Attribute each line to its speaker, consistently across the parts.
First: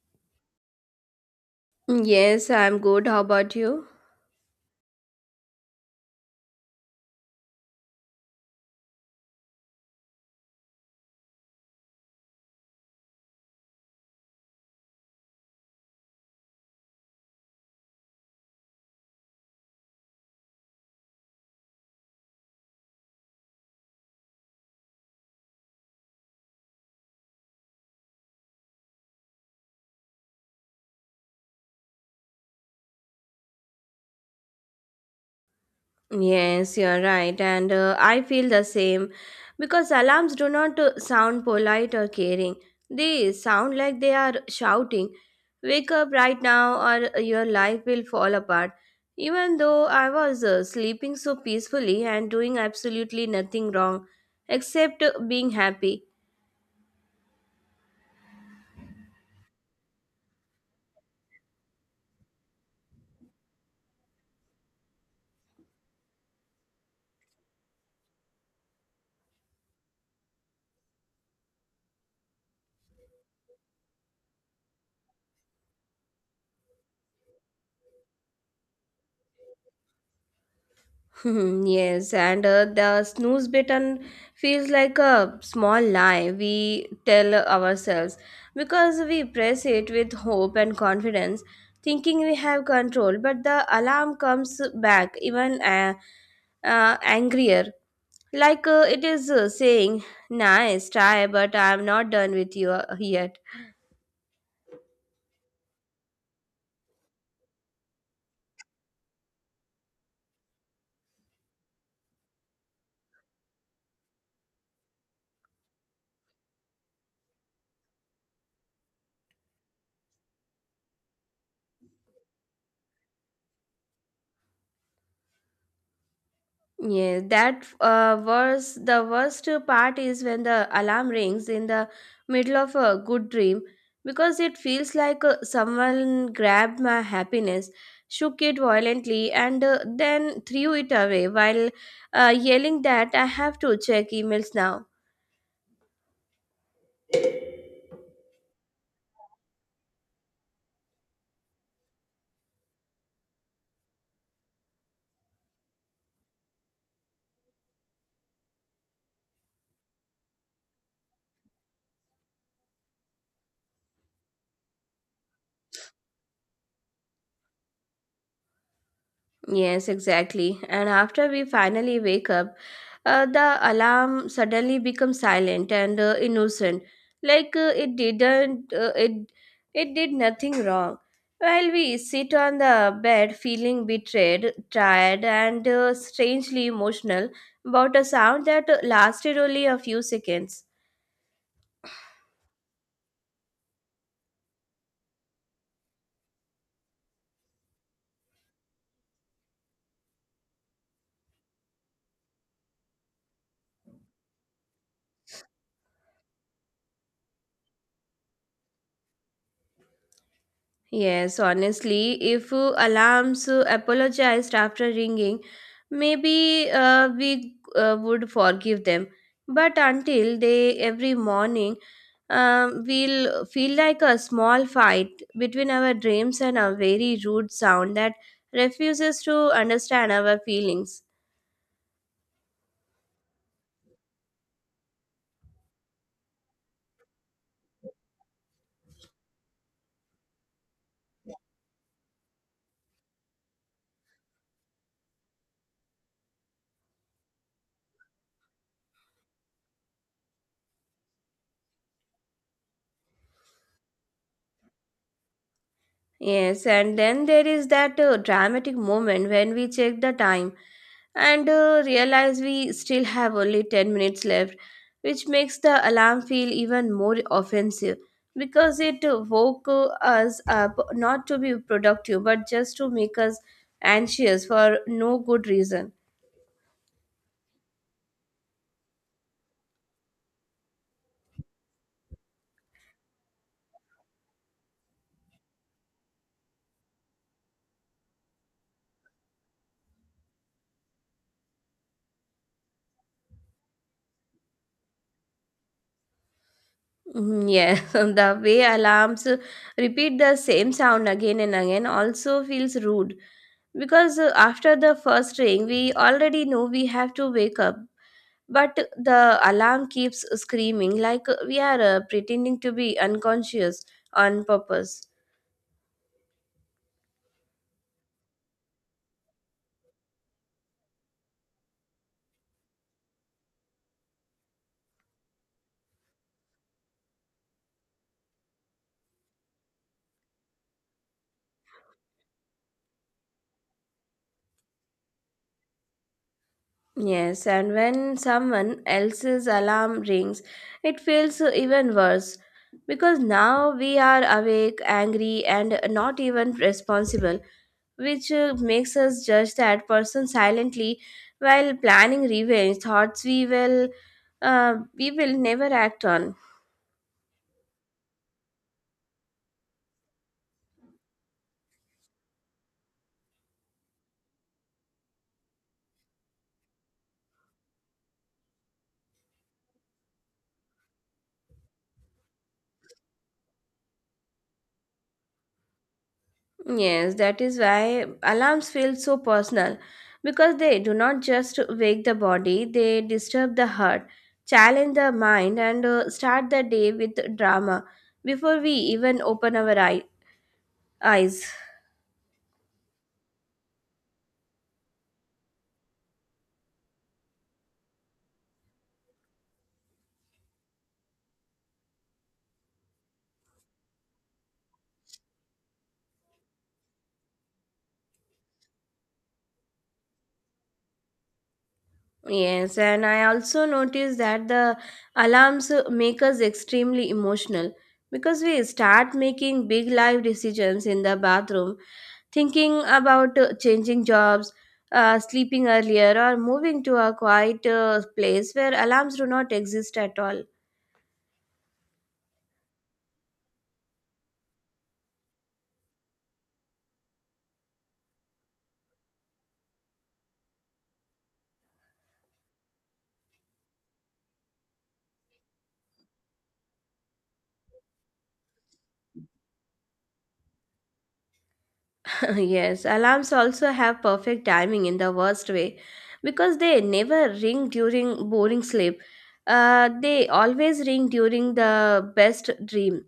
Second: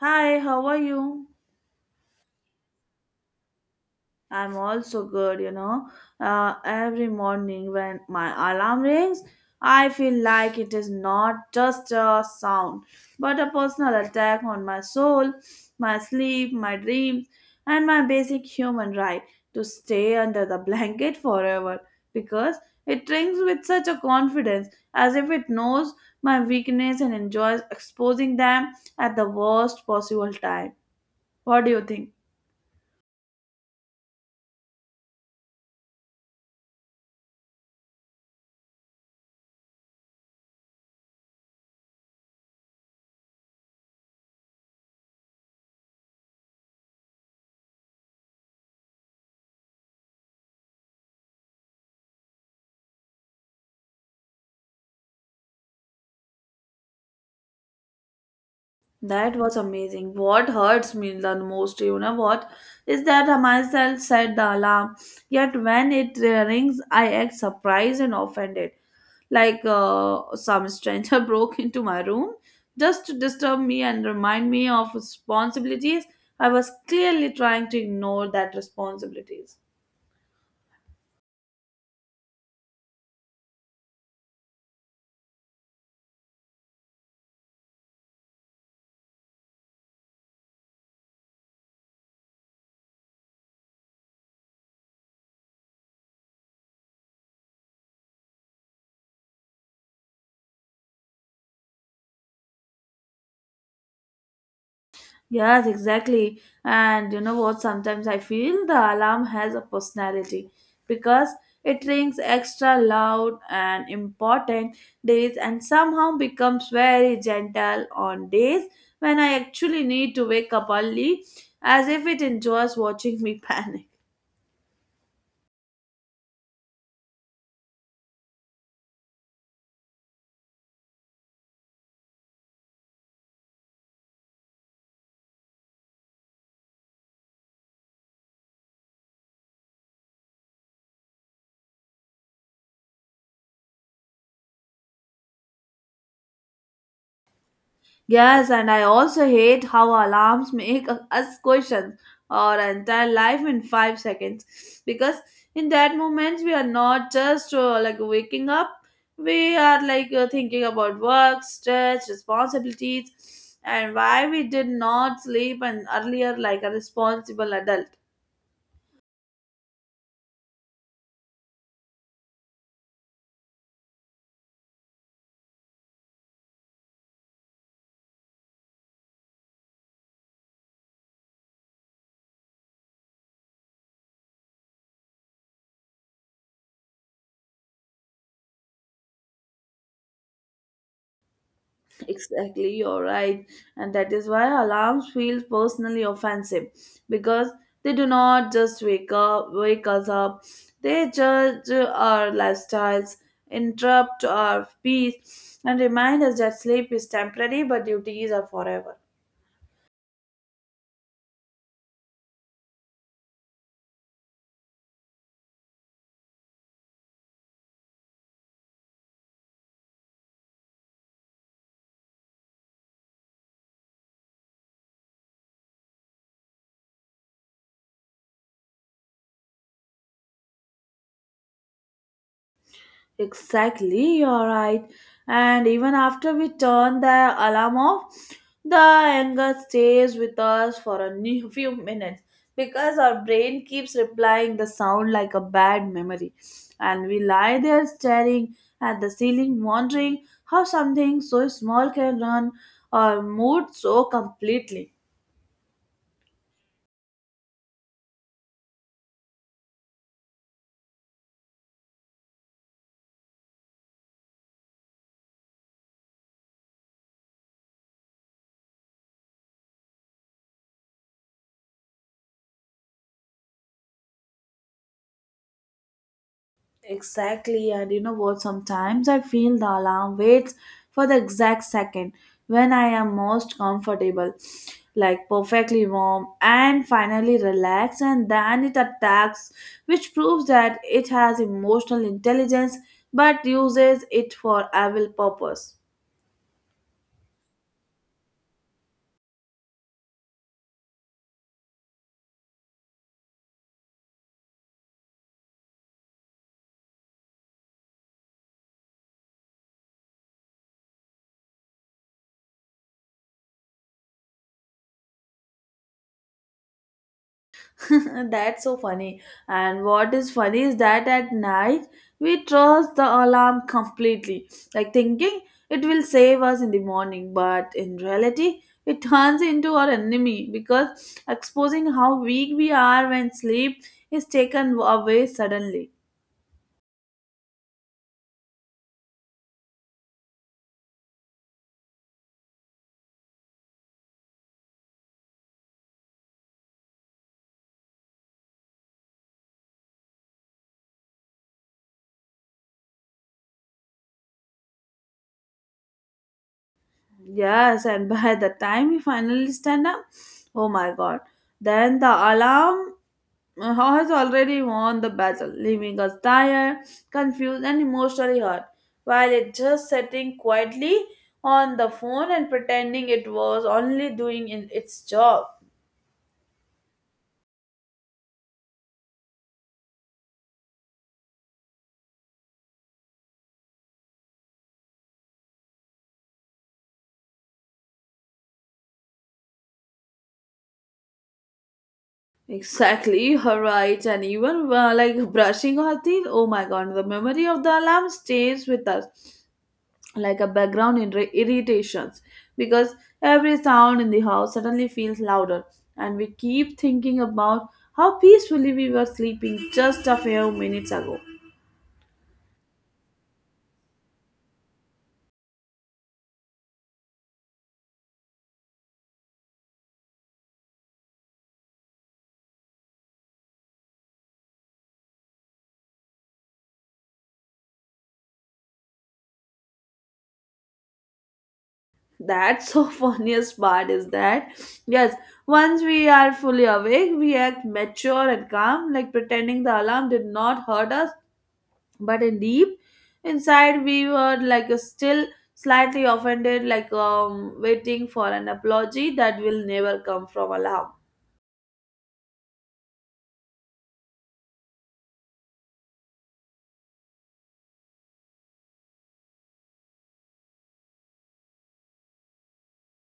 Speaker 1: Hi, how are you?
Speaker 2: Yes, I'm good. How about you?
Speaker 1: I'm also good, you know. Every morning when my alarm rings, I feel like it is not just a sound, but a personal attack on my soul, my sleep, my dreams, and my basic human right to stay under the blanket forever because it rings with such a confidence as if it knows my weakness and enjoys exposing them at the worst possible time. What do you think?
Speaker 2: Yes, you're right. And I feel the same because alarms do not sound polite or caring. They sound like they are shouting, "Wake up right now or your life will fall apart." Even though I was sleeping so peacefully and doing absolutely nothing wrong except being happy.
Speaker 1: That was amazing. What hurts me the most, you know what, is that I myself set the alarm. Yet when it rings, I act surprised and offended, like some stranger broke into my room just to disturb me and remind me of responsibilities. I was clearly trying to ignore that responsibilities.
Speaker 2: Hmm. Yes, and the snooze button feels like a small lie we tell ourselves because we press it with hope and confidence, thinking we have control. But the alarm comes back even angrier, like it is saying, "Nice try, but I am not done with you yet."
Speaker 1: Yes, exactly. And you know what? Sometimes I feel the alarm has a personality because it rings extra loud and important days and somehow becomes very gentle on days when I actually need to wake up early as if it enjoys watching me panic.
Speaker 2: Yeah, that was the worst part is when the alarm rings in the middle of a good dream because it feels like someone grabbed my happiness, shook it violently, and then threw it away while yelling that I have to check emails now.
Speaker 1: Yes, and I also hate how alarms make us question our entire life in 5 seconds because in that moment we are not just like waking up, we are like thinking about work, stress, responsibilities, and why we did not sleep and earlier like a responsible adult.
Speaker 2: Yes, exactly. And after we finally wake up, the alarm suddenly becomes silent and innocent, like it did nothing wrong. While we sit on the bed, feeling betrayed, tired, and strangely emotional about a sound that lasted only a few seconds.
Speaker 1: Exactly, you're right. And that is why alarms feel personally offensive because they do not just wake us up. They judge our lifestyles, interrupt our peace, and remind us that sleep is temporary but duties are forever.
Speaker 2: Yes, honestly, if alarms apologized after ringing, maybe we would forgive them. But until they every morning, we'll feel like a small fight between our dreams and a very rude sound that refuses to understand our feelings.
Speaker 1: Exactly, you're right. And even after we turn the alarm off, the anger stays with us for a few minutes because our brain keeps replying the sound like a bad memory. And we lie there staring at the ceiling, wondering how something so small can run our mood so completely.
Speaker 2: Yes, and then there is that dramatic moment when we check the time and realize we still have only 10 minutes left, which makes the alarm feel even more offensive because it woke us up not to be productive but just to make us anxious for no good reason.
Speaker 1: Exactly, and you know what? Sometimes I feel the alarm waits for the exact second when I am most comfortable, like perfectly warm and finally relaxed, and then it attacks, which proves that it has emotional intelligence but uses it for evil purpose.
Speaker 2: Mhm. Yeah, the way alarms repeat the same sound again and again also feels rude because after the first ring, we already know we have to wake up. But the alarm keeps screaming like we are pretending to be unconscious on purpose.
Speaker 1: That's so funny. And what is funny is that at night we trust the alarm completely, like thinking it will save us in the morning, but in reality, it turns into our enemy because exposing how weak we are when sleep is taken away suddenly.
Speaker 2: Yes, and when someone else's alarm rings, it feels even worse because now we are awake, angry, and not even responsible, which makes us judge that person silently while planning revenge thoughts we will never act on.
Speaker 1: Yes, and by the time we finally stand up, oh my god, then the alarm How has already won the battle, leaving us tired, confused, and emotionally hurt, while it just sitting quietly on the phone and pretending it was only doing in its job.
Speaker 2: Yes, that is why alarms feel so personal because they do not just wake the body, they disturb the heart, challenge the mind, and start the day with drama before we even open our eyes.
Speaker 1: Exactly, her right, and even like brushing her teeth. Oh my god, the memory of the alarm stays with us, like a background irritations because every sound in the house suddenly feels louder and we keep thinking about how peacefully we were sleeping just a few minutes ago.
Speaker 2: Yes, and I also noticed that the alarms make us extremely emotional because we start making big life decisions in the bathroom thinking about changing jobs, sleeping earlier, or moving to a quiet place where alarms do not exist at all.
Speaker 1: That's so funniest part is that, yes, once we are fully awake we act mature and calm like pretending the alarm did not hurt us but in deep inside we were like still slightly offended like waiting for an apology that will never come from alarm.
Speaker 2: Yes, alarms also have perfect timing in the worst way because they never ring during boring sleep. They always ring during the best dream,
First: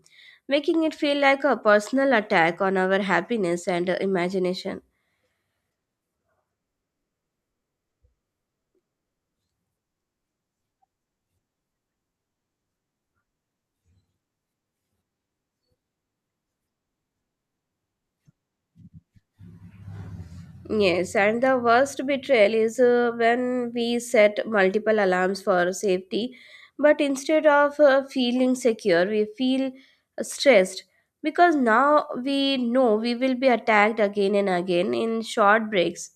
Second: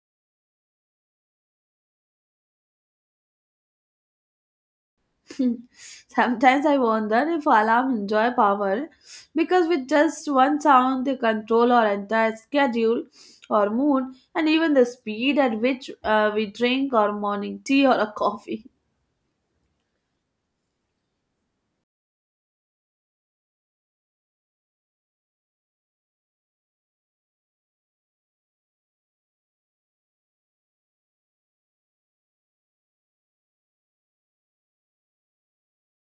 Speaker 2: making it feel like a personal attack on our happiness and imagination.
Speaker 1: Sometimes I wonder if alarm enjoy power because with just one sound they control our entire schedule or mood and even the speed at which we drink our morning tea or a coffee.
Speaker 2: Yes, and the worst betrayal is when we set multiple alarms for safety, but instead of feeling secure, we feel stressed because now we know we will be attacked again and again in short breaks.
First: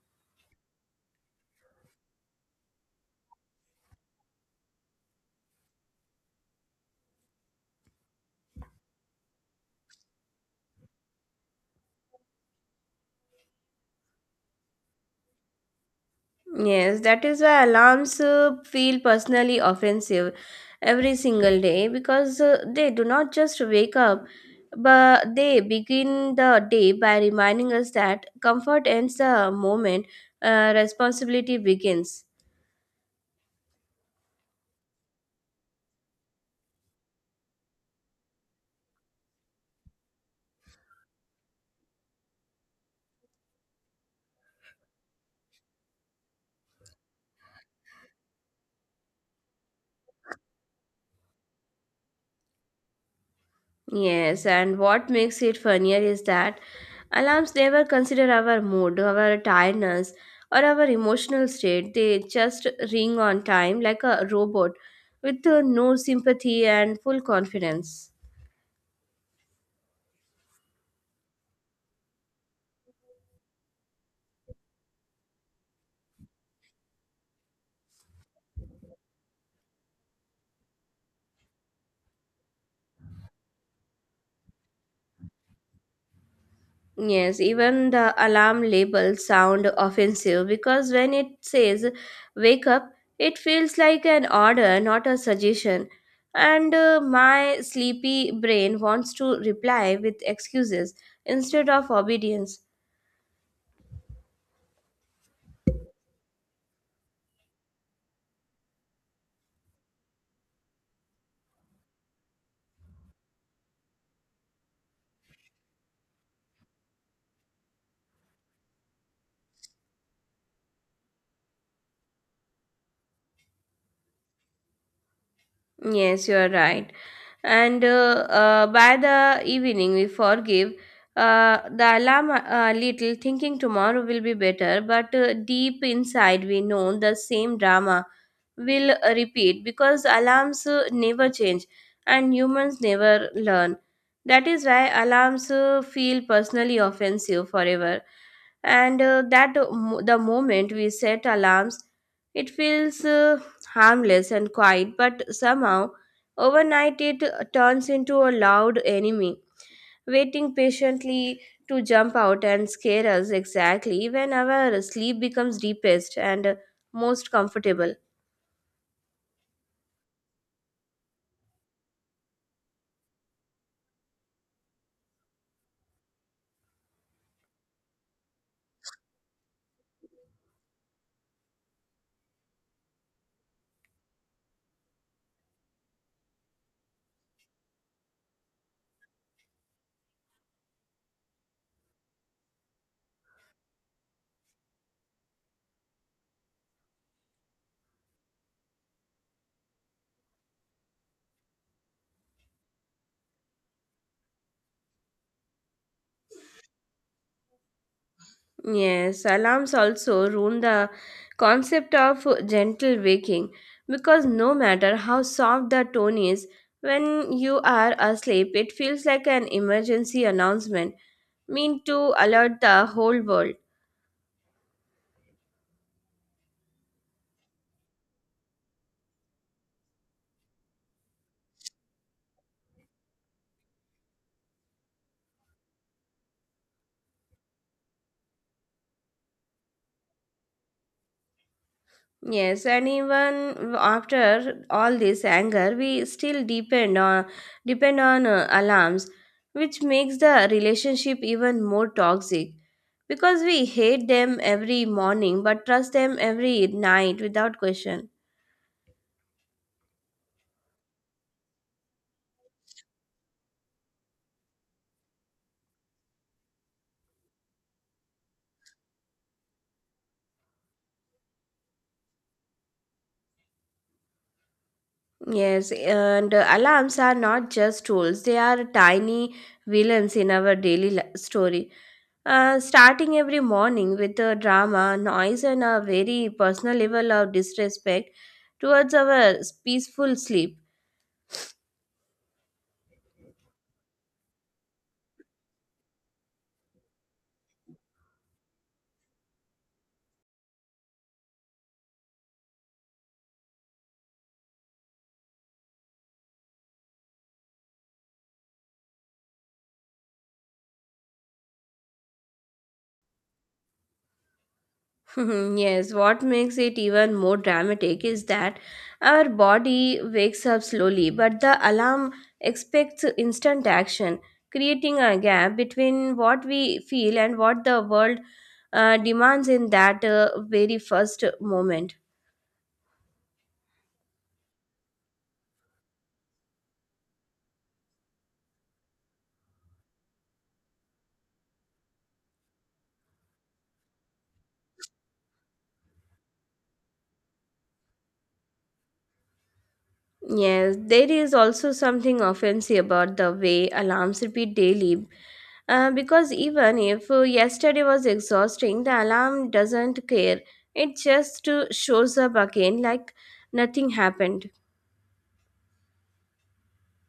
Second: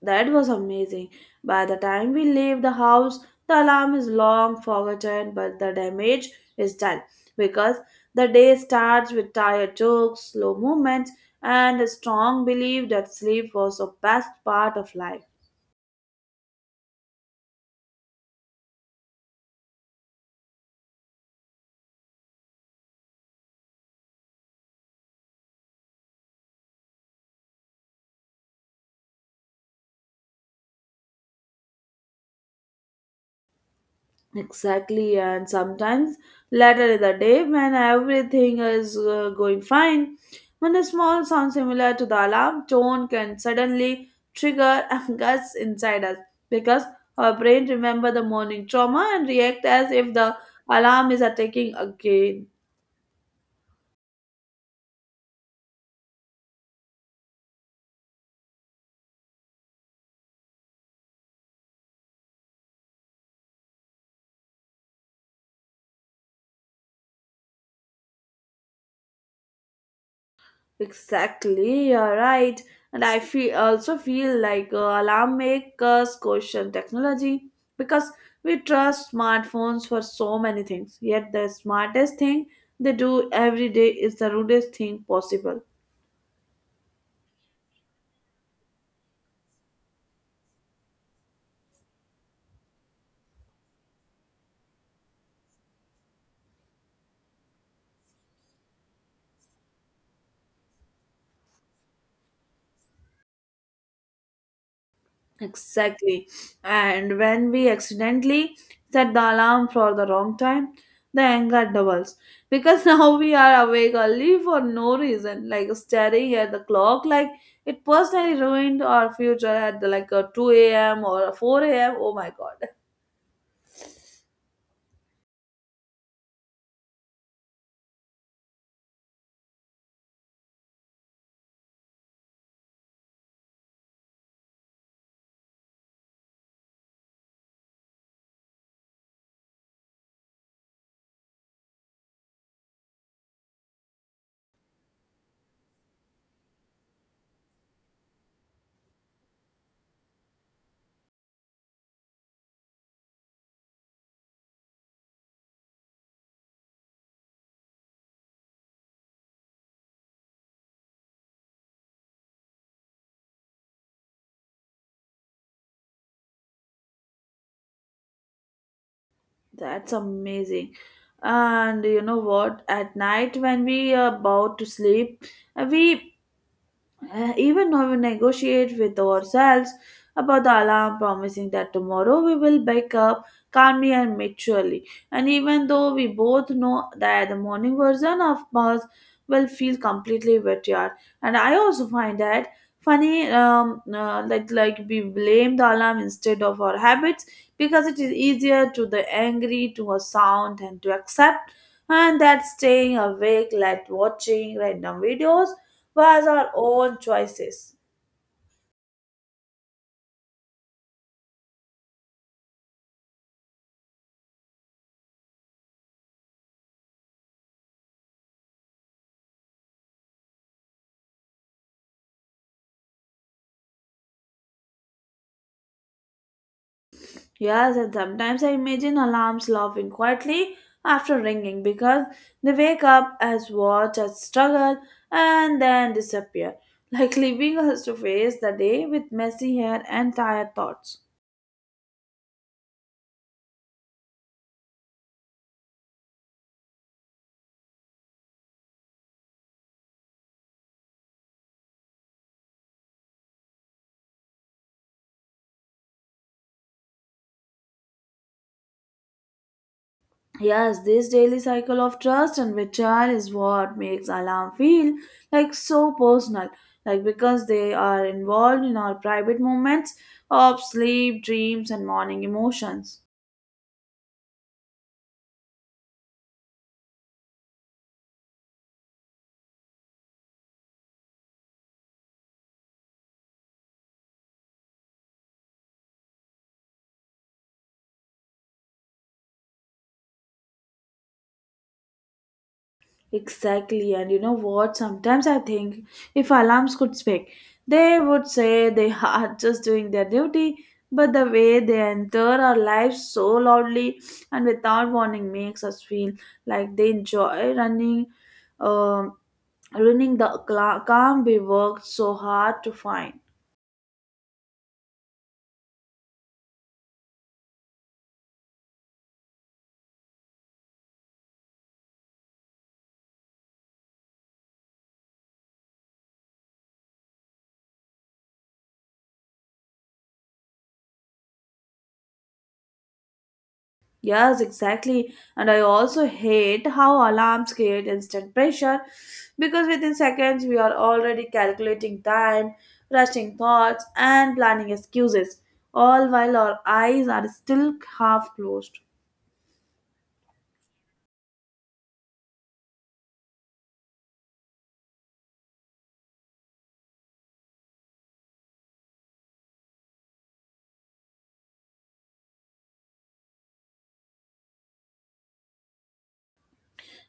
Speaker 1: That was amazing. By the time we leave the house, the alarm is long forgotten, but the damage is done because the day starts with tired jokes, slow movements, and a strong belief that sleep was a best part of life.
Speaker 2: Yes, that is why alarms feel personally offensive every single day because they do not just wake up, but they begin the day by reminding us that comfort ends the moment responsibility begins.
Speaker 1: Exactly, and sometimes later in the day when everything is going fine, when a small sound similar to the alarm tone can suddenly trigger angst inside us because our brain remember the morning trauma and react as if the alarm is attacking again.
Speaker 2: Yes, and what makes it funnier is that alarms never consider our mood, our tiredness, or our emotional state. They just ring on time like a robot with no sympathy and full confidence.
Speaker 1: Exactly, you're right. And I feel also feel like alarm makers question technology because we trust smartphones for so many things. Yet the smartest thing they do every day is the rudest thing possible.
Speaker 2: Yes, even the alarm labels sound offensive because when it says "wake up," it feels like an order, not a suggestion. And my sleepy brain wants to reply with excuses instead of obedience.
Speaker 1: Exactly. And when we accidentally set the alarm for the wrong time, the anger doubles because now we are awake early for no reason, like staring at the clock, like it personally ruined our future at the, like a 2 a.m. or a 4 a.m. Oh my god,
Speaker 2: Yes, you are right. And by the evening we forgive the alarm a little thinking tomorrow will be better but deep inside we know the same drama will repeat because alarms never change and humans never learn. That is why alarms feel personally offensive forever, and the moment we set alarms it feels harmless and quiet but somehow overnight it turns into a loud enemy waiting patiently to jump out and scare us exactly when our sleep becomes deepest and most comfortable.
Speaker 1: that's amazing. And you know what? At night, when we are about to sleep, we even when we negotiate with ourselves about the alarm promising that tomorrow we will wake up calmly and maturely and even though we both know that the morning version of us will feel completely betrayed and I also find that funny like we blame the alarm instead of our habits because it is easier to the angry to a sound and to accept and that staying awake like watching random videos was our own choices.
Speaker 2: Yes, alarms also ruin the concept of gentle waking because no matter how soft the tone is, when you are asleep, it feels like an emergency announcement meant to alert the whole world.
Speaker 1: Yes, and sometimes I imagine alarms laughing quietly after ringing because they wake up as watch as struggle and then disappear, like leaving us to face the day with messy hair and tired thoughts.
Speaker 2: Yes, and even after all this anger, we still depend on alarms, which makes the relationship even more toxic because we hate them every morning but trust them every night without question.
Speaker 1: Yes, this daily cycle of trust and betrayal is what makes alarm feel like so personal, like because they are involved in our private moments of sleep, dreams, and morning emotions.
Speaker 2: Yes, and alarms are not just tools, they are tiny villains in our daily story. Starting every morning with a drama, noise, and a very personal level of disrespect towards our peaceful sleep.
Speaker 1: Exactly. And you know what? Sometimes I think if alarms could speak, they would say they are just doing their duty. But the way they enter our lives so loudly and without warning makes us feel like they enjoy running, um, running the calm we worked so hard to find.
Speaker 2: Mhm. Yes, what makes it even more dramatic is that our body wakes up slowly, but the alarm expects instant action, creating a gap between what we feel and what the world demands in that very first moment.
Speaker 1: Yes, exactly. And I also hate how alarms create instant pressure because within seconds we are already calculating time, rushing thoughts, and planning excuses, all while our eyes are still half closed.
Speaker 2: Yes, there is also something offensive about the way alarms repeat daily. Because even if yesterday was exhausting, the alarm doesn't care. It just shows up again like nothing happened.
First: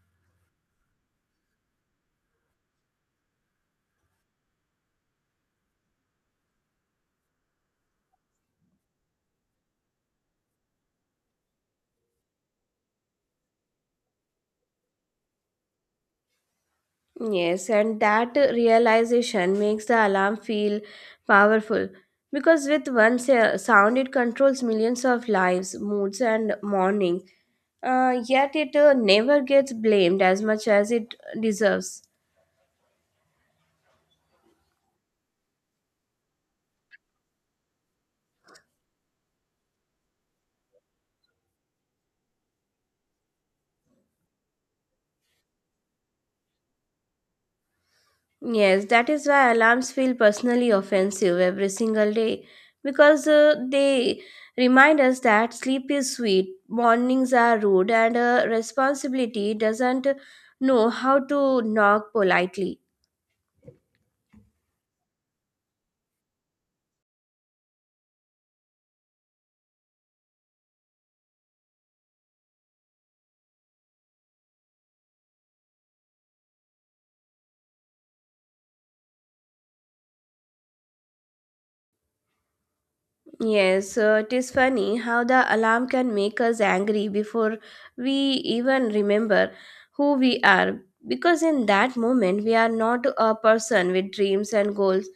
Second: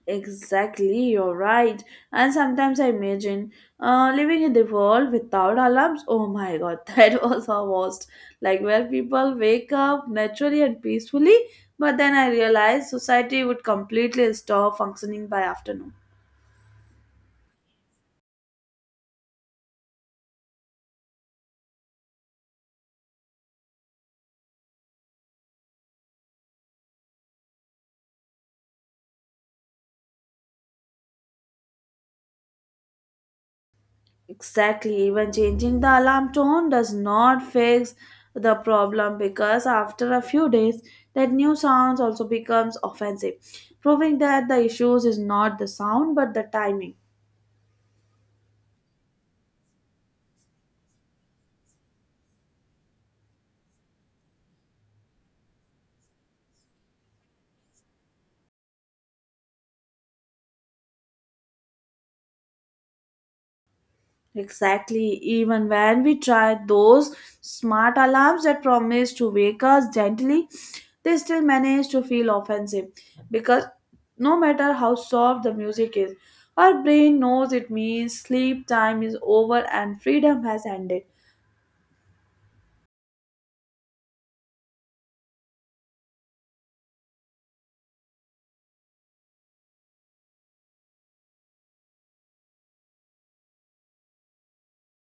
Speaker 1: Exactly, you're right. And sometimes I imagine living in the world without alarms. Oh my god, that was a worst. Like where people wake up naturally and peacefully, but then I realized society would completely stop functioning by afternoon.
Speaker 2: Yes, and that realization makes the alarm feel powerful because with one sound it controls millions of lives, moods, and mornings. Yet it never gets blamed as much as it deserves.
Speaker 1: Exactly, even changing the alarm tone does not fix the problem because after a few days, that new sounds also becomes offensive, proving that the issues is not the sound but the timing.
Speaker 2: Yes, that is why alarms feel personally offensive every single day because they remind us that sleep is sweet, mornings are rude, and responsibility doesn't know how to knock politely.
Speaker 1: Exactly. Even when we tried those smart alarms that promised to wake us gently, they still managed to feel offensive because no matter how soft the music is, our brain knows it means sleep time is over and freedom has ended.
Speaker 2: Yes, it is funny how the alarm can make us angry before we even remember who we are. Because in that moment, we are not a person with dreams and goals.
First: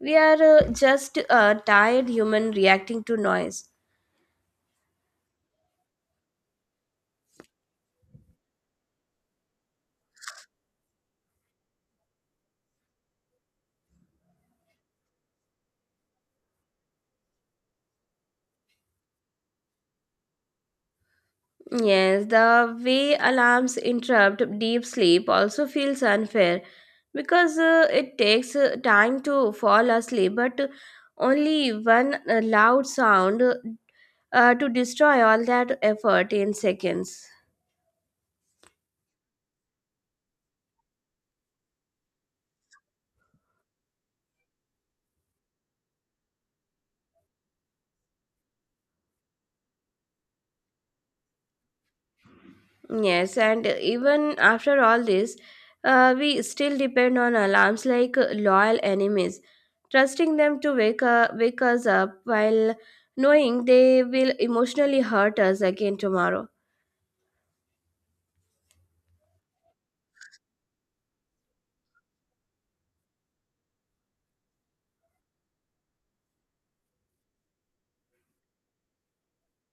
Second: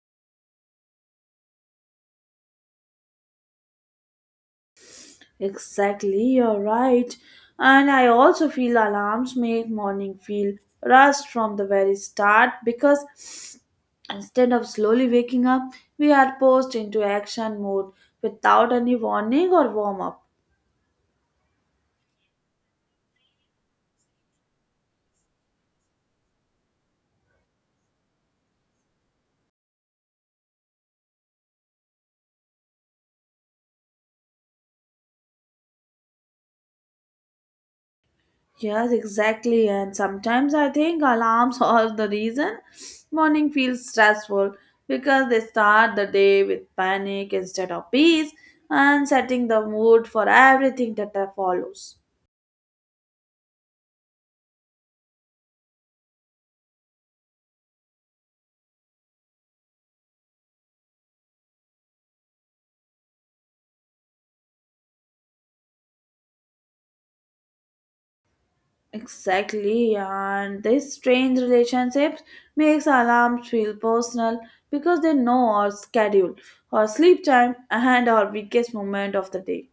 Speaker 2: We are just a tired human reacting to noise.
Speaker 1: Exactly, you're right. And I also feel alarms make morning feel rushed from the very start because instead of slowly waking up, we are forced into action mode without any warning or warm up.
Speaker 2: Yes, the way alarms interrupt deep sleep also feels unfair because it takes time to fall asleep, but only one loud sound to destroy all that effort in seconds.
Speaker 1: Yes, exactly. And sometimes I think alarms are the reason morning feels stressful because they start the day with panic instead of peace and setting the mood for everything that follows.
Speaker 2: Yes, and even after all this, we still depend on alarms like loyal enemies, trusting them to wake us up while knowing they will emotionally hurt us again tomorrow.
Speaker 1: Exactly, and this strange relationships makes alarms feel personal because they know our schedule, our sleep time, and our weakest moment of the day.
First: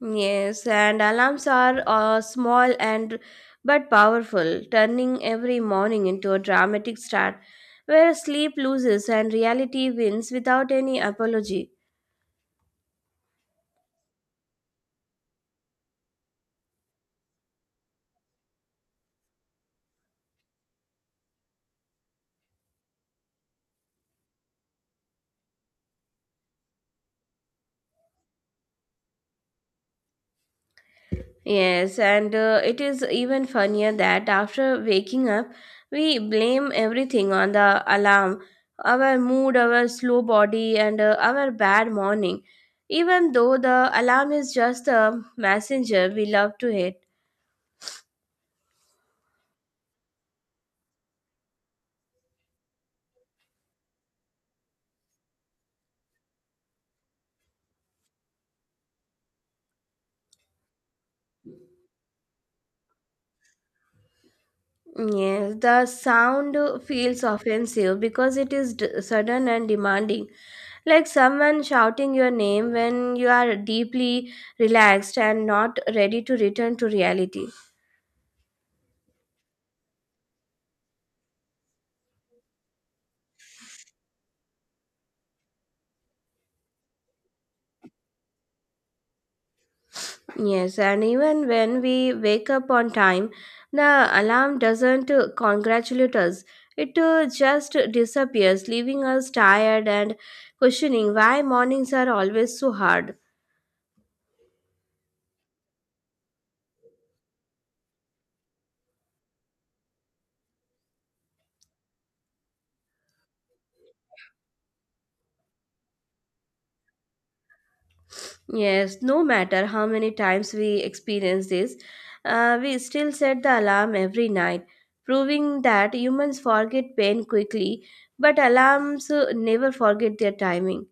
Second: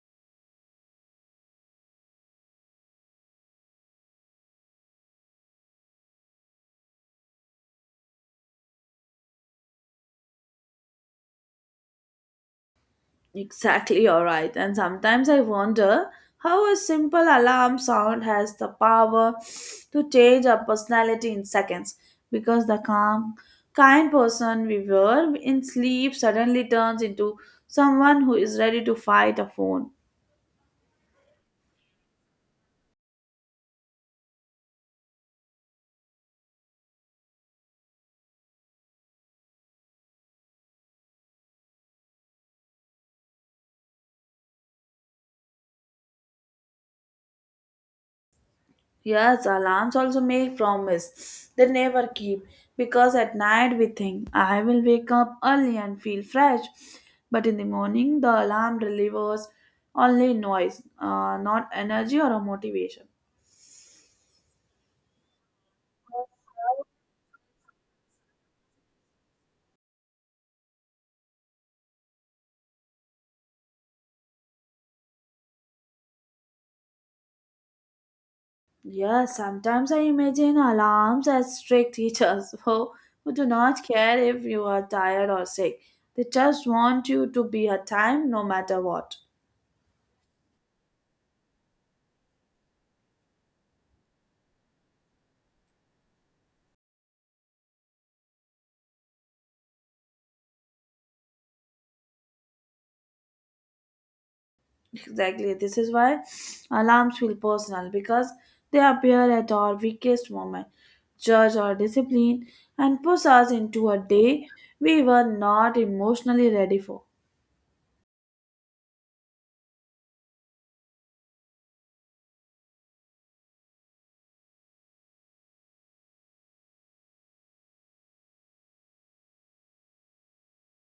Speaker 2: Yes, and alarms are small and but powerful, turning every morning into a dramatic start where sleep loses and reality wins without any apology.
Speaker 1: Exactly, alright. And sometimes I wonder how a simple alarm sound has the power to change our personality in seconds because the calm, kind person we were in sleep suddenly turns into someone who is ready to fight a phone.
Speaker 2: Yes, and it is even funnier that after waking up, we blame everything on the alarm, our mood, our slow body, and our bad morning, even though the alarm is just a messenger we love to hit.
Speaker 1: Yes, alarms also make promise they never keep because at night we think I will wake up early and feel fresh, but in the morning the alarm delivers only noise, not energy or a motivation.
Speaker 2: Yes, the sound feels offensive because it is sudden and demanding, like someone shouting your name when you are deeply relaxed and not ready to return to reality.
Speaker 1: Yes, sometimes I imagine alarms as strict teachers who do not care if you are tired or sick. They just want you to be at time no matter what.
Speaker 2: Yes, and even when we wake up on time, the alarm doesn't congratulate us. It just disappears, leaving us tired and questioning why mornings are always so hard.
Speaker 1: Exactly. This is why alarms feel personal because they appear at our weakest moment, judge our discipline, and push us into a day we were not emotionally ready for.
Speaker 2: Yes, no matter how many times we experience this, we still set the alarm every night, proving that humans forget pain quickly, but alarms never forget their timing.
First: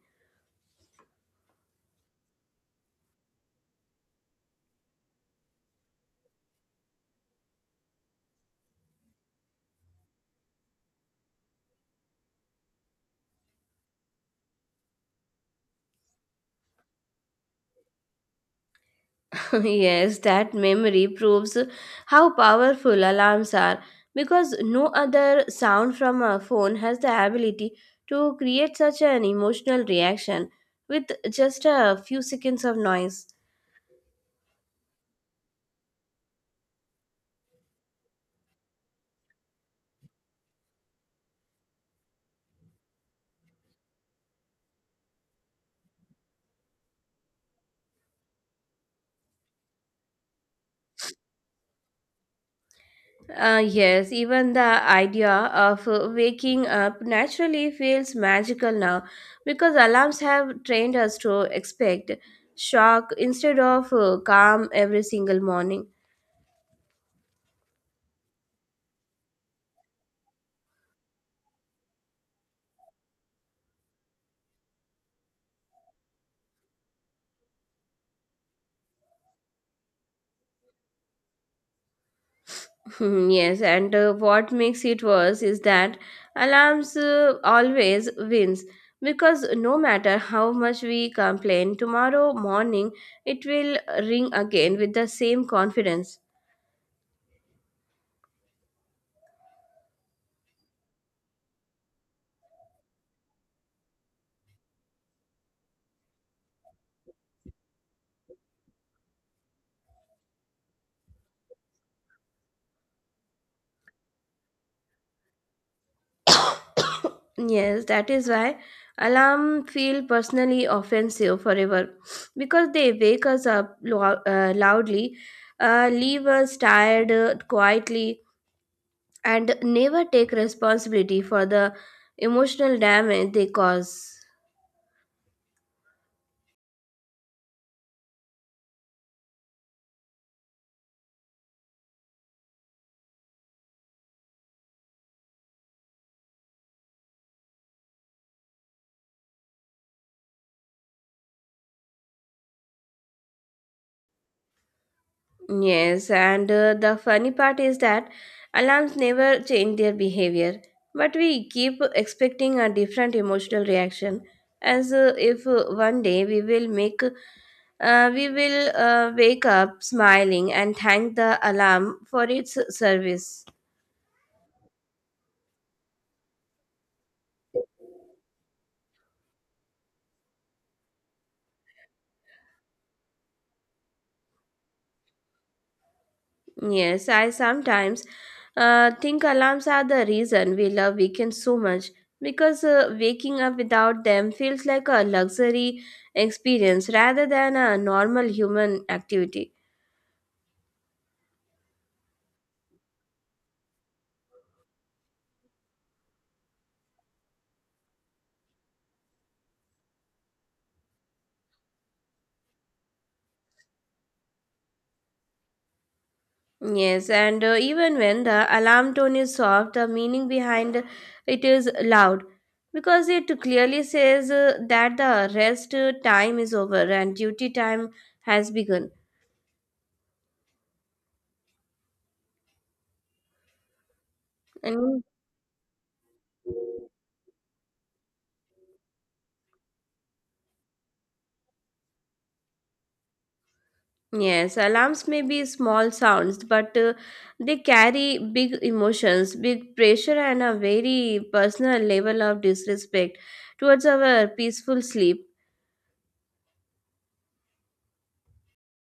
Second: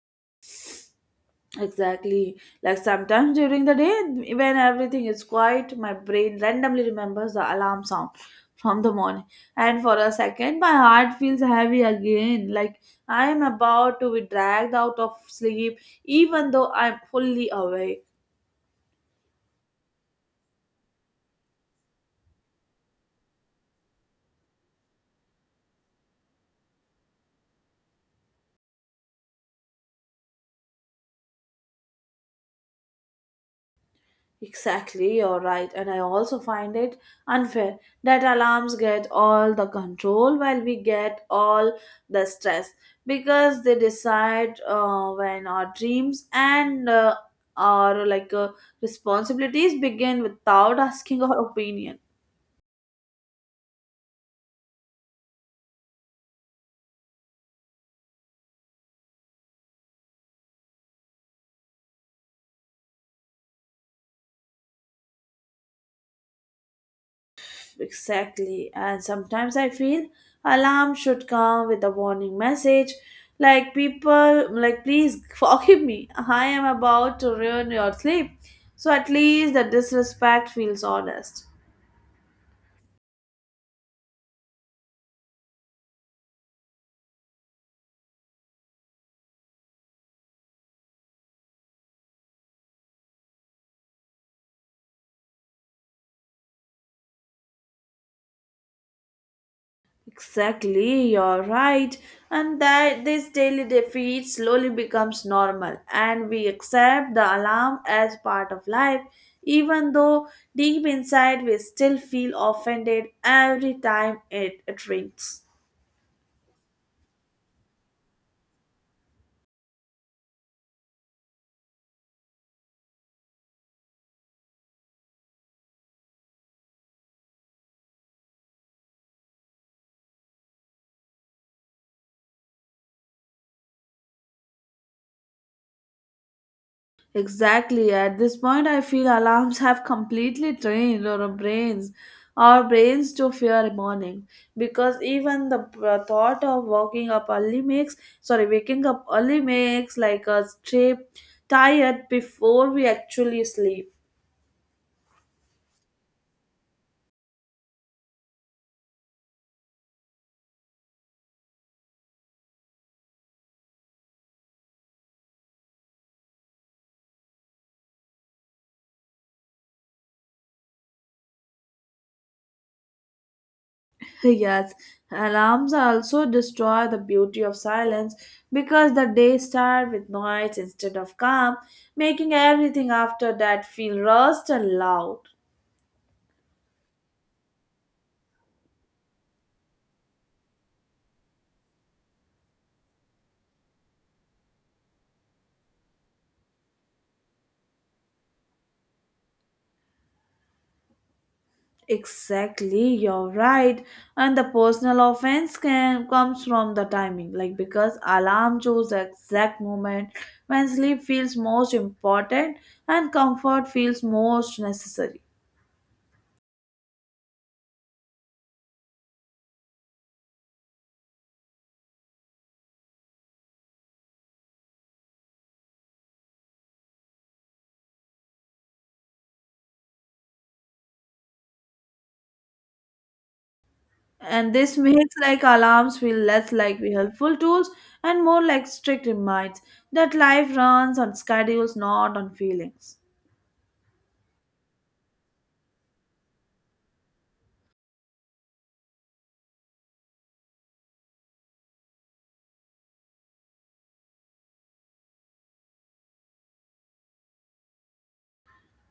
Speaker 1: Exactly. Like sometimes during the day, when everything is quiet, my brain randomly remembers the alarm sound from the morning. And for a second, my heart feels heavy again, like I am about to be dragged out of sleep, even though I'm fully awake.
Speaker 2: Yes, that memory proves how powerful alarms are because no other sound from a phone has the ability to create such an emotional reaction with just a few seconds of noise.
Speaker 1: Exactly, you're right. And I also find it unfair that alarms get all the control while we get all the stress because they decide when our dreams and our like responsibilities begin without asking our opinion.
Speaker 2: Yes, even the idea of waking up naturally feels magical now because alarms have trained us to expect shock instead of calm every single morning.
Speaker 1: Exactly. And sometimes I feel alarm should come with a warning message like people like please forgive me. I am about to ruin your sleep. So at least the disrespect feels honest.
Speaker 2: Hmm. Yes, and what makes it worse is that alarms always wins because no matter how much we complain, tomorrow morning it will ring again with the same confidence.
Speaker 1: Exactly, you're right. And that this daily defeat slowly becomes normal and we accept the alarm as part of life even though deep inside we still feel offended every time it rings.
Speaker 2: Yes, that is why alarm feel personally offensive forever because they wake us up loudly, leave us tired quietly, and never take responsibility for the emotional damage they cause.
Speaker 1: Exactly. At this point, I feel alarms have completely trained our brains to fear morning, because even the thought of waking up early makes, sorry, waking up early makes like us trip tired before we actually sleep.
Speaker 2: Yes, and the funny part is that alarms never change their behavior, but we keep expecting a different emotional reaction as if one day we will wake up smiling and thank the alarm for its service.
Speaker 1: Yes, alarms also destroy the beauty of silence because the day start with noise instead of calm, making everything after that feel rushed and loud.
Speaker 2: Yes, I sometimes think alarms are the reason we love weekends so much because waking up without them feels like a luxury experience rather than a normal human activity.
Speaker 1: Exactly, you're right. And the personal offense can comes from the timing, like because alarm shows the exact moment when sleep feels most important and comfort feels most necessary.
Speaker 2: Yes, and even when the alarm tone is soft, the meaning behind it is loud because it clearly says that the rest time is over and duty time has begun.
Speaker 1: And this
Speaker 2: And
Speaker 1: makes like alarms feel less like helpful tools and more like strict reminders that life runs on schedules, not on feelings.
Speaker 2: yes, alarms may be small sounds, but they carry big emotions, big pressure, and a very personal level of disrespect towards our peaceful sleep.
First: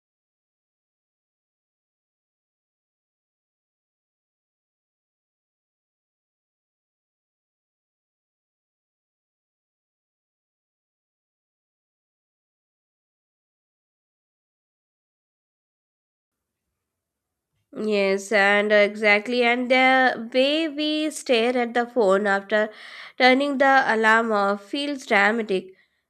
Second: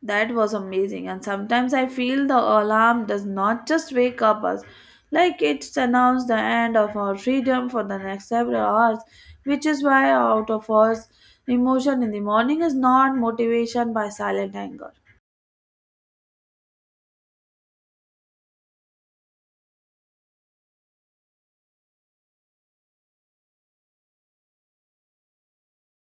Speaker 1: That was amazing. And sometimes I feel the alarm does not just wake up us, like it's announced the end of our freedom for the next several hours, which is why out of us emotion in the morning is not motivation by silent anger.
Speaker 2: Yes, and exactly. And the way we stare at the phone after turning the alarm off feels dramatic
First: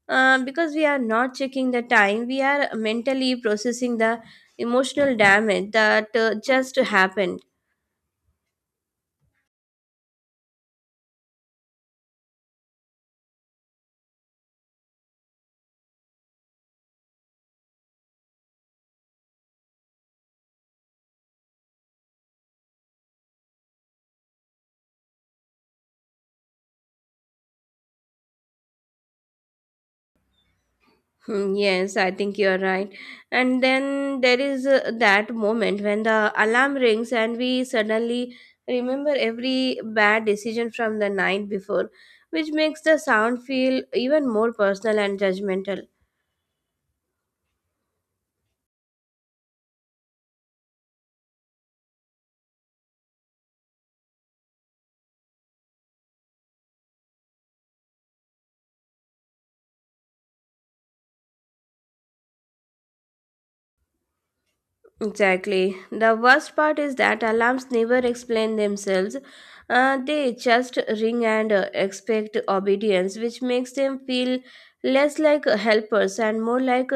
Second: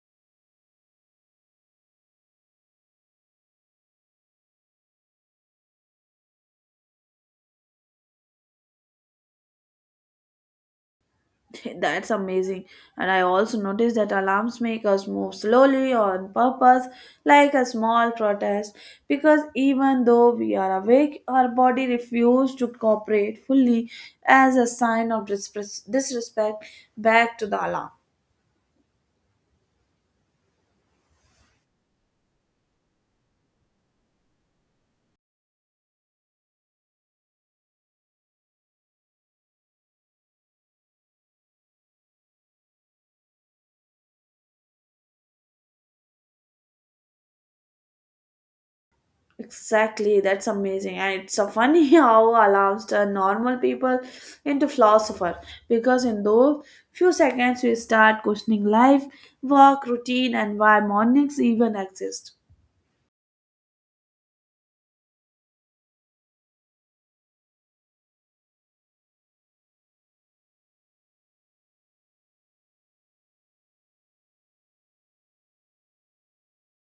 Speaker 2: because we are not checking the time, we are mentally processing the emotional damage that just happened.
Speaker 1: That's amazing. And I also noticed that alarms make us move slowly on purpose, like a small protest, because even though we are awake, our body refuses to cooperate fully as a sign of disrespect back to the alarm.
Speaker 2: Hmm, yes, I think you're right. And then there is that moment when the alarm rings and we suddenly remember every bad decision from the night before, which makes the sound feel even more personal and judgmental.
Speaker 1: Exactly, that's amazing. And it's so funny how alarms turn normal people into philosophers because in those few seconds we start questioning life, work, routine, and why mornings even exist.
Speaker 2: Exactly. The worst part is that alarms never explain themselves. They just ring and expect obedience, which makes them feel less like helpers and more like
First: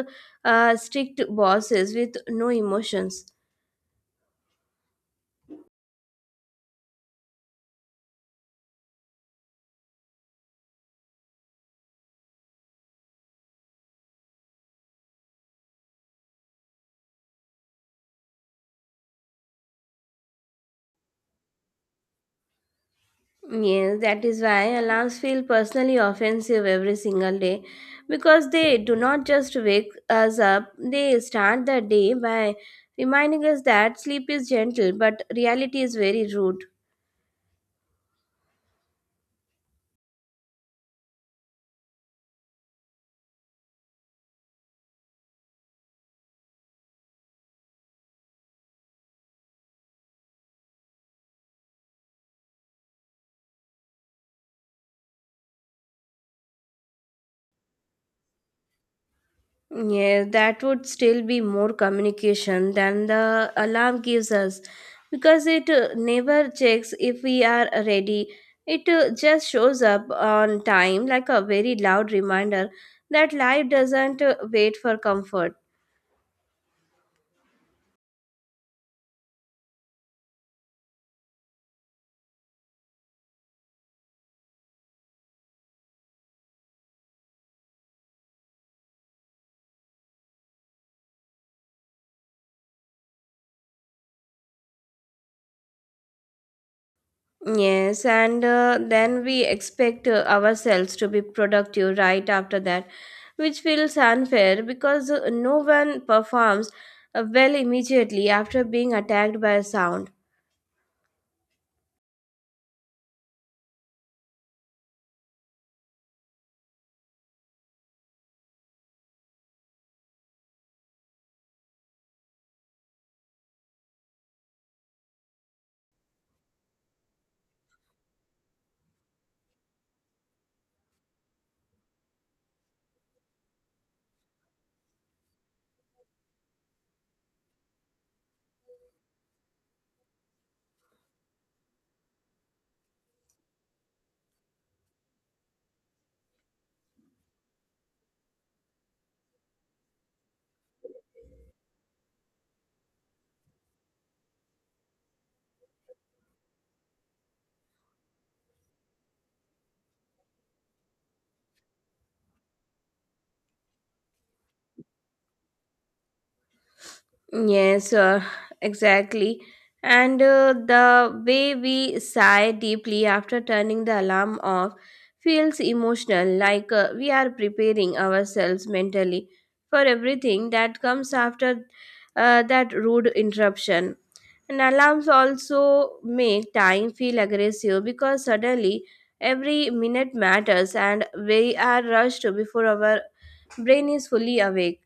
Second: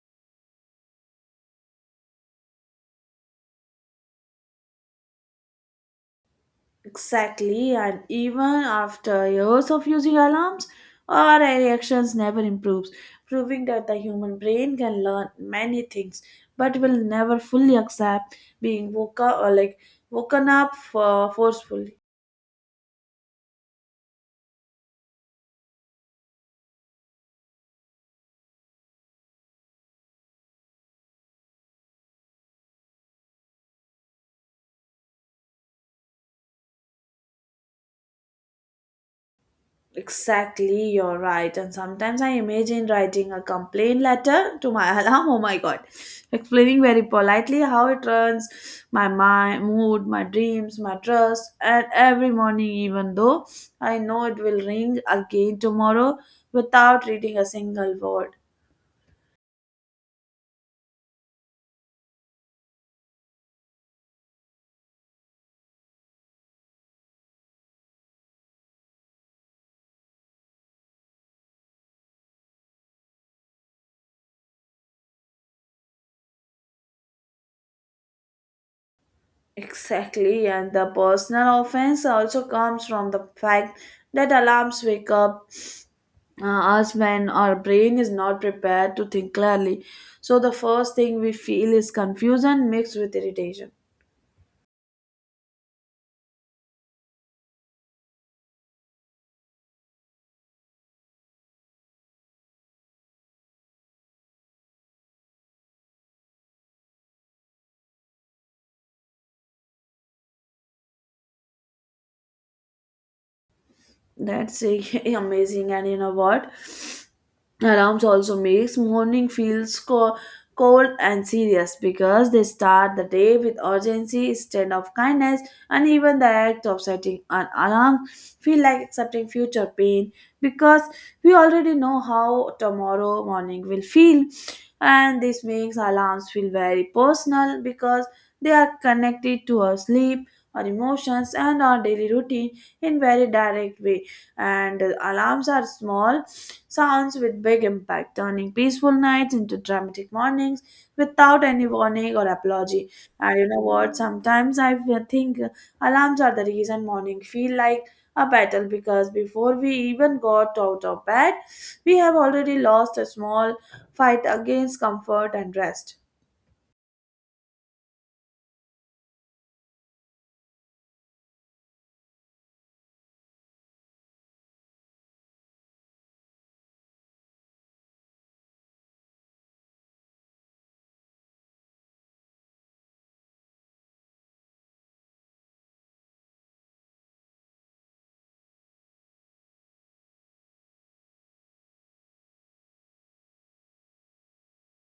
Speaker 2: strict bosses with no emotions.
Speaker 1: Exactly, and even after years of using alarms, our reactions never improves, proving that the human brain can learn many things, but will never fully accept being woken or like woken up forcefully.
Speaker 2: Yes, that is why alarms feel personally offensive every single day because they do not just wake us up, they start the day by reminding us that sleep is gentle but reality is very rude.
Speaker 1: Exactly, you're right. And sometimes I imagine writing a complaint letter to my alarm. Oh my god. Explaining very politely how it runs my mind, mood, my dreams, my trust, and every morning, even though I know it will ring again tomorrow without reading a single word.
Speaker 2: Yeah, that would still be more communication than the alarm gives us because it never checks if we are ready. It just shows up on time like a very loud reminder that life doesn't wait for comfort.
Speaker 1: Exactly, and the personal offense also comes from the fact that alarms wake up us when our brain is not prepared to think clearly. So the first thing we feel is confusion mixed with irritation.
Speaker 2: Yes, and then we expect ourselves to be productive right after that, which feels unfair because no one performs well immediately after being attacked by a sound.
Speaker 1: That's amazing, and you know what? Alarms also makes morning feels cold and serious because they start the day with urgency instead of kindness, and even the act of setting an alarm feel like accepting future pain because we already know how tomorrow morning will feel, and this makes alarms feel very personal because they are connected to our sleep, our emotions, and our daily routine in very direct way, and alarms are small sounds with big impact, turning peaceful nights into dramatic mornings without any warning or apology. And you know what? Sometimes I think alarms are the reason morning feel like a battle because before we even got out of bed, we have already lost a small fight against comfort and rest.
Speaker 2: Yes, exactly. And the way we sigh deeply after turning the alarm off feels emotional, like we are preparing ourselves mentally for everything that comes after that rude interruption. And alarms also make time feel aggressive because suddenly every minute matters and we are rushed before our brain is fully awake.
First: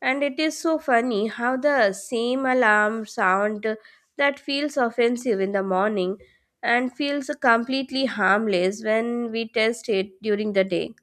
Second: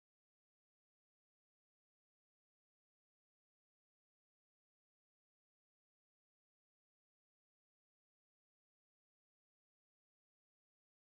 Speaker 2: And it is so funny how the same alarm sound that feels offensive in the morning and feels completely harmless when we test it during the day.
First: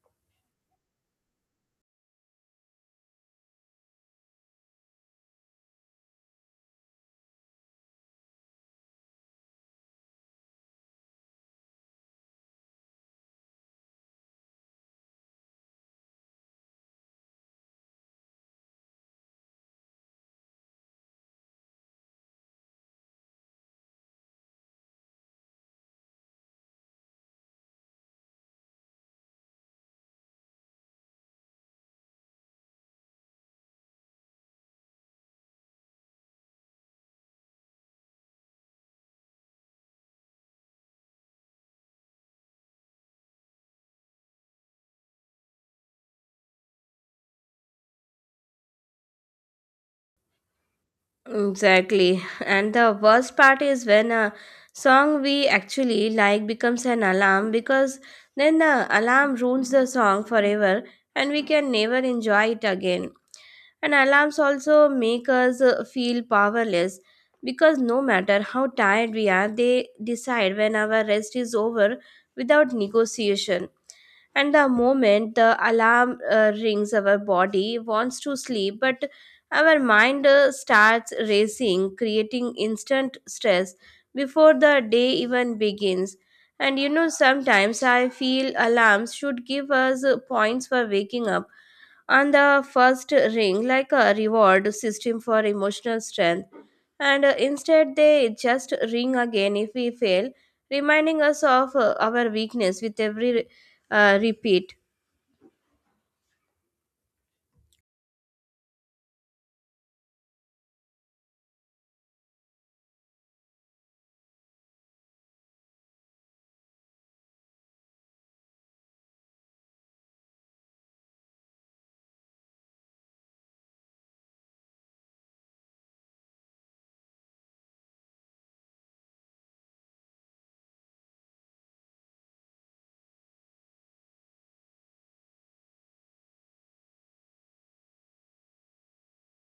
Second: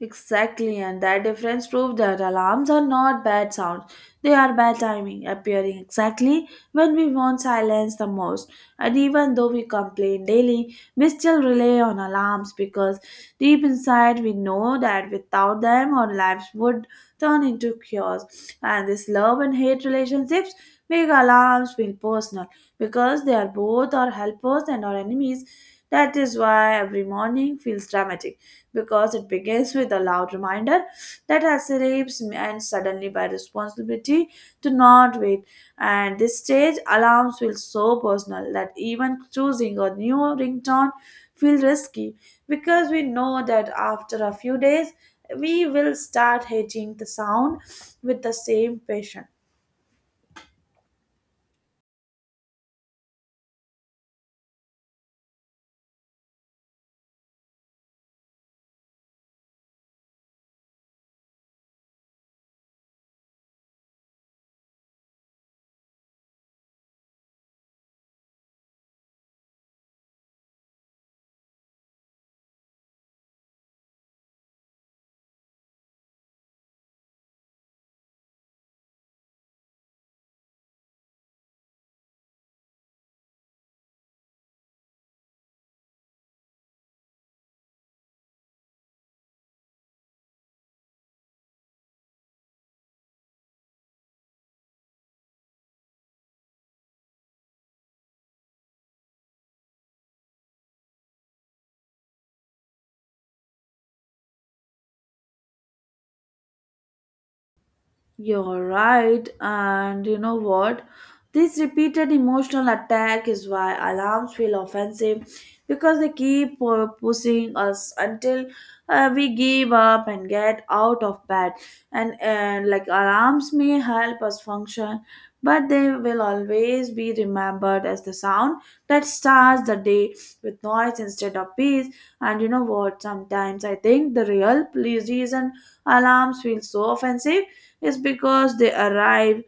Speaker 1: Exactly, and that difference proves that alarms are not bad sounds. They are bad timing, appearing exactly when we want silence the most. And even though we complain daily, we still rely on alarms because deep inside we know that without them our lives would turn into chaos. And this love and hate relationships make alarms feel personal because they are both our helpers and our enemies. That is why every morning feels dramatic because it begins with a loud reminder that I me and suddenly by responsibility to not wait. And this stage alarms feel so personal that even choosing a new ringtone feels risky because we know that after a few days we will start hating the sound with the same passion.
Speaker 2: Exactly. And the worst part is when a song we actually like becomes an alarm because then the alarm ruins the song forever and we can never enjoy it again. And alarms also make us feel powerless because no matter how tired we are, they decide when our rest is over without negotiation. And the moment the alarm rings, our body wants to sleep, but our mind starts racing, creating instant stress before the day even begins. And you know, sometimes I feel alarms should give us points for waking up and the first ring like a reward system for emotional strength, and instead they just ring again if we fail, reminding us of our weakness with every repeat.
Speaker 1: You're right, and you know what? This repeated emotional attack is why alarms feel offensive because they keep pushing us until we give up and get out of bed. And like alarms may help us function, but they will always be remembered as the sound that starts the day with noise instead of peace. And you know what? Sometimes I think the real reason alarms feel so offensive is because they arrive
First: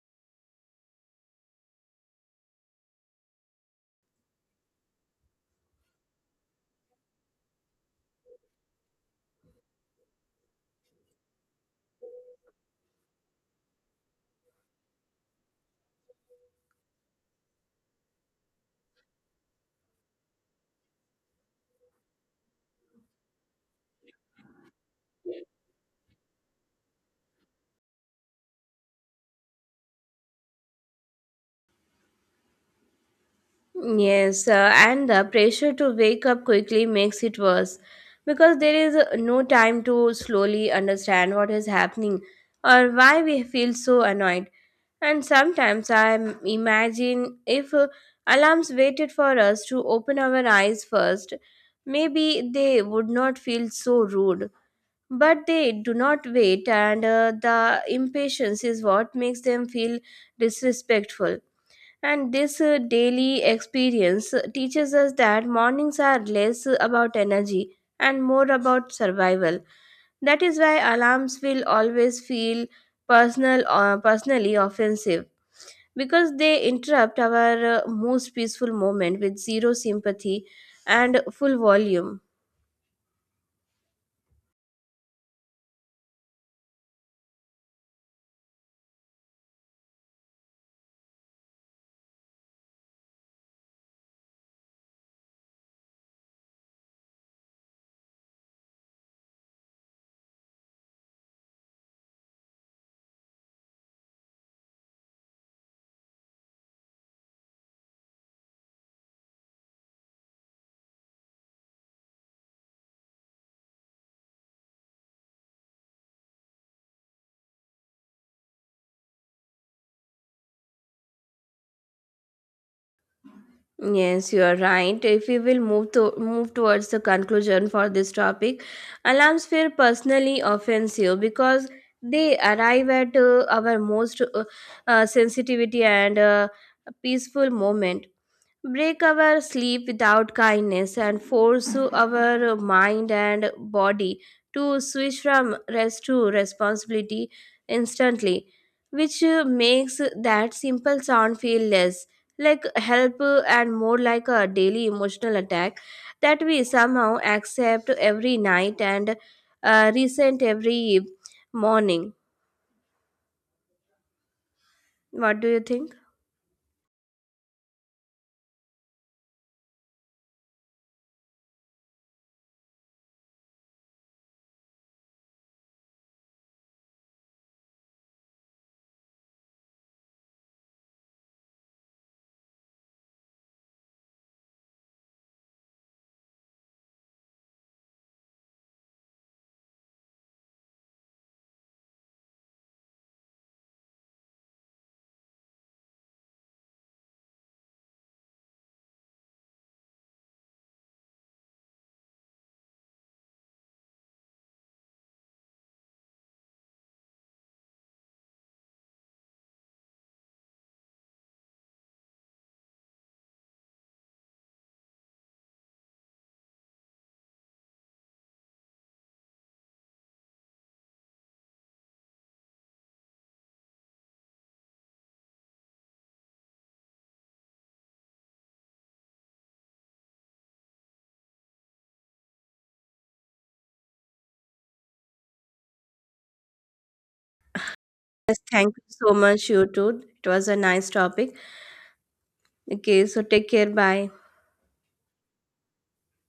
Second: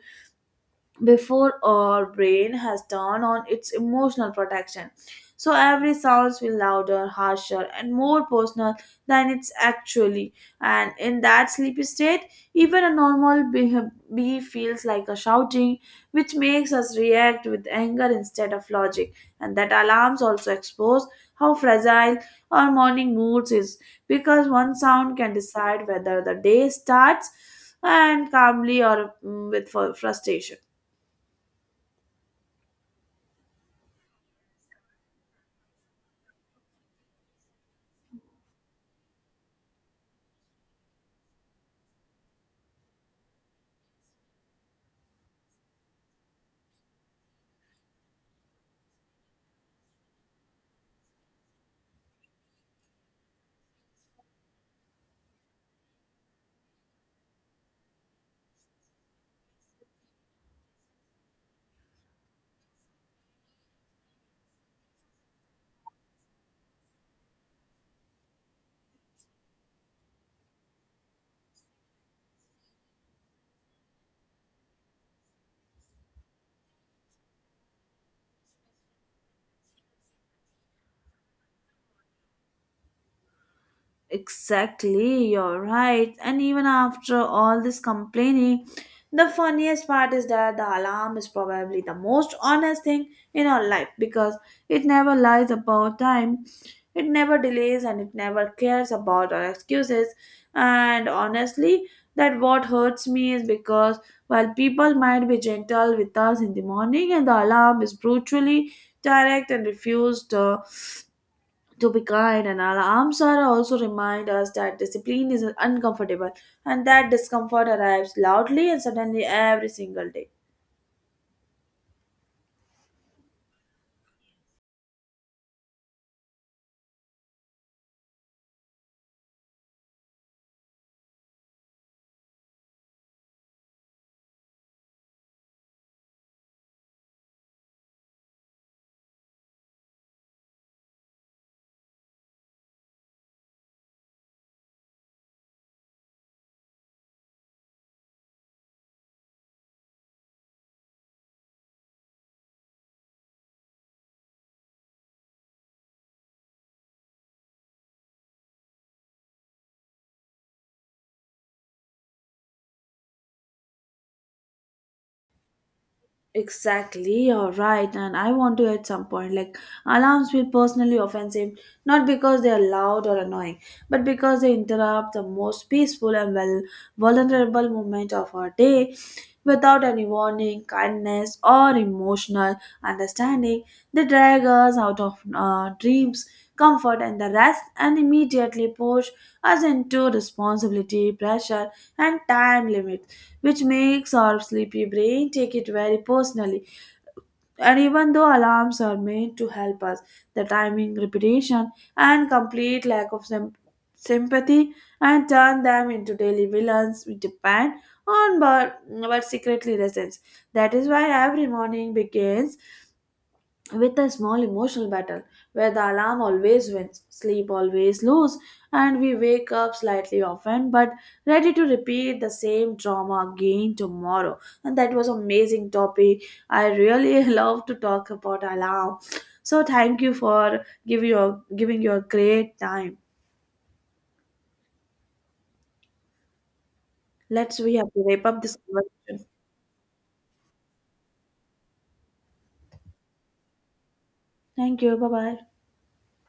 Speaker 1: before our brain has turned on its emotional protection. So every sound will louder, harsher, and more personal than it's actually. And in that sleepy state, even a normal bee feels like a shouting, which makes us react with anger instead of logic. And that alarms also expose how fragile our morning moods is, because one sound can decide whether the day starts and calmly or with frustration.
Speaker 2: Yes, and the pressure to wake up quickly makes it worse because there is no time to slowly understand what is happening or why we feel so annoyed. And sometimes imagine if alarms waited for us to open our eyes first, maybe they would not feel so rude. But they do not wait, and the impatience is what makes them feel disrespectful. And this daily experience teaches us that mornings are less about energy and more about survival. That is why alarms will always feel personally offensive because they interrupt our most peaceful moment with zero sympathy and full volume.
Speaker 1: Exactly, you're right. And even after all this complaining, the funniest part is that the alarm is probably the most honest thing in our life because it never lies about time, it never delays, and it never cares about our excuses. And honestly, that what hurts me is because while people might be gentle with us in the morning, and the alarm is brutally direct and refused to be kind and all. Amsara also remind us that discipline is uncomfortable and that discomfort arrives loudly and suddenly every single day.
Speaker 2: Yes, you are right. If we will move towards the conclusion for this topic, alarms feel personally offensive because they arrive at our most sensitivity and peaceful moment, break our sleep without kindness and force our mind and body to switch from rest to responsibility instantly, which makes that simple sound feel less like help, and more like a daily emotional attack that we somehow accept every night and resent every morning. What do you think?
Speaker 1: Exactly, you're right, and I want to at some point like alarms feel personally offensive not because they are loud or annoying, but because they interrupt the most peaceful and well vulnerable moment of our day without any warning, kindness, or emotional understanding. They drag us out of dreams, comfort, and the rest, and immediately push us into responsibility, pressure, and time limits, which makes our sleepy brain take it very personally, and even though alarms are made to help us, the timing, repetition, and complete lack of sympathy and turn them into daily villains we depend on but secretly resents. That is why every morning begins with a small emotional battle where the alarm always wins, sleep always lose, and we wake up slightly often but ready to repeat the same drama again tomorrow. And that was amazing topic. I really love to talk about alarm. So thank you for giving your great time. Let's we have to wrap
Speaker 2: Yes,
Speaker 1: up this
Speaker 2: thank you so
Speaker 1: conversation.
Speaker 2: much, you too. It was a nice topic. Okay, so take care. Bye.
Speaker 1: Thank you. Bye bye.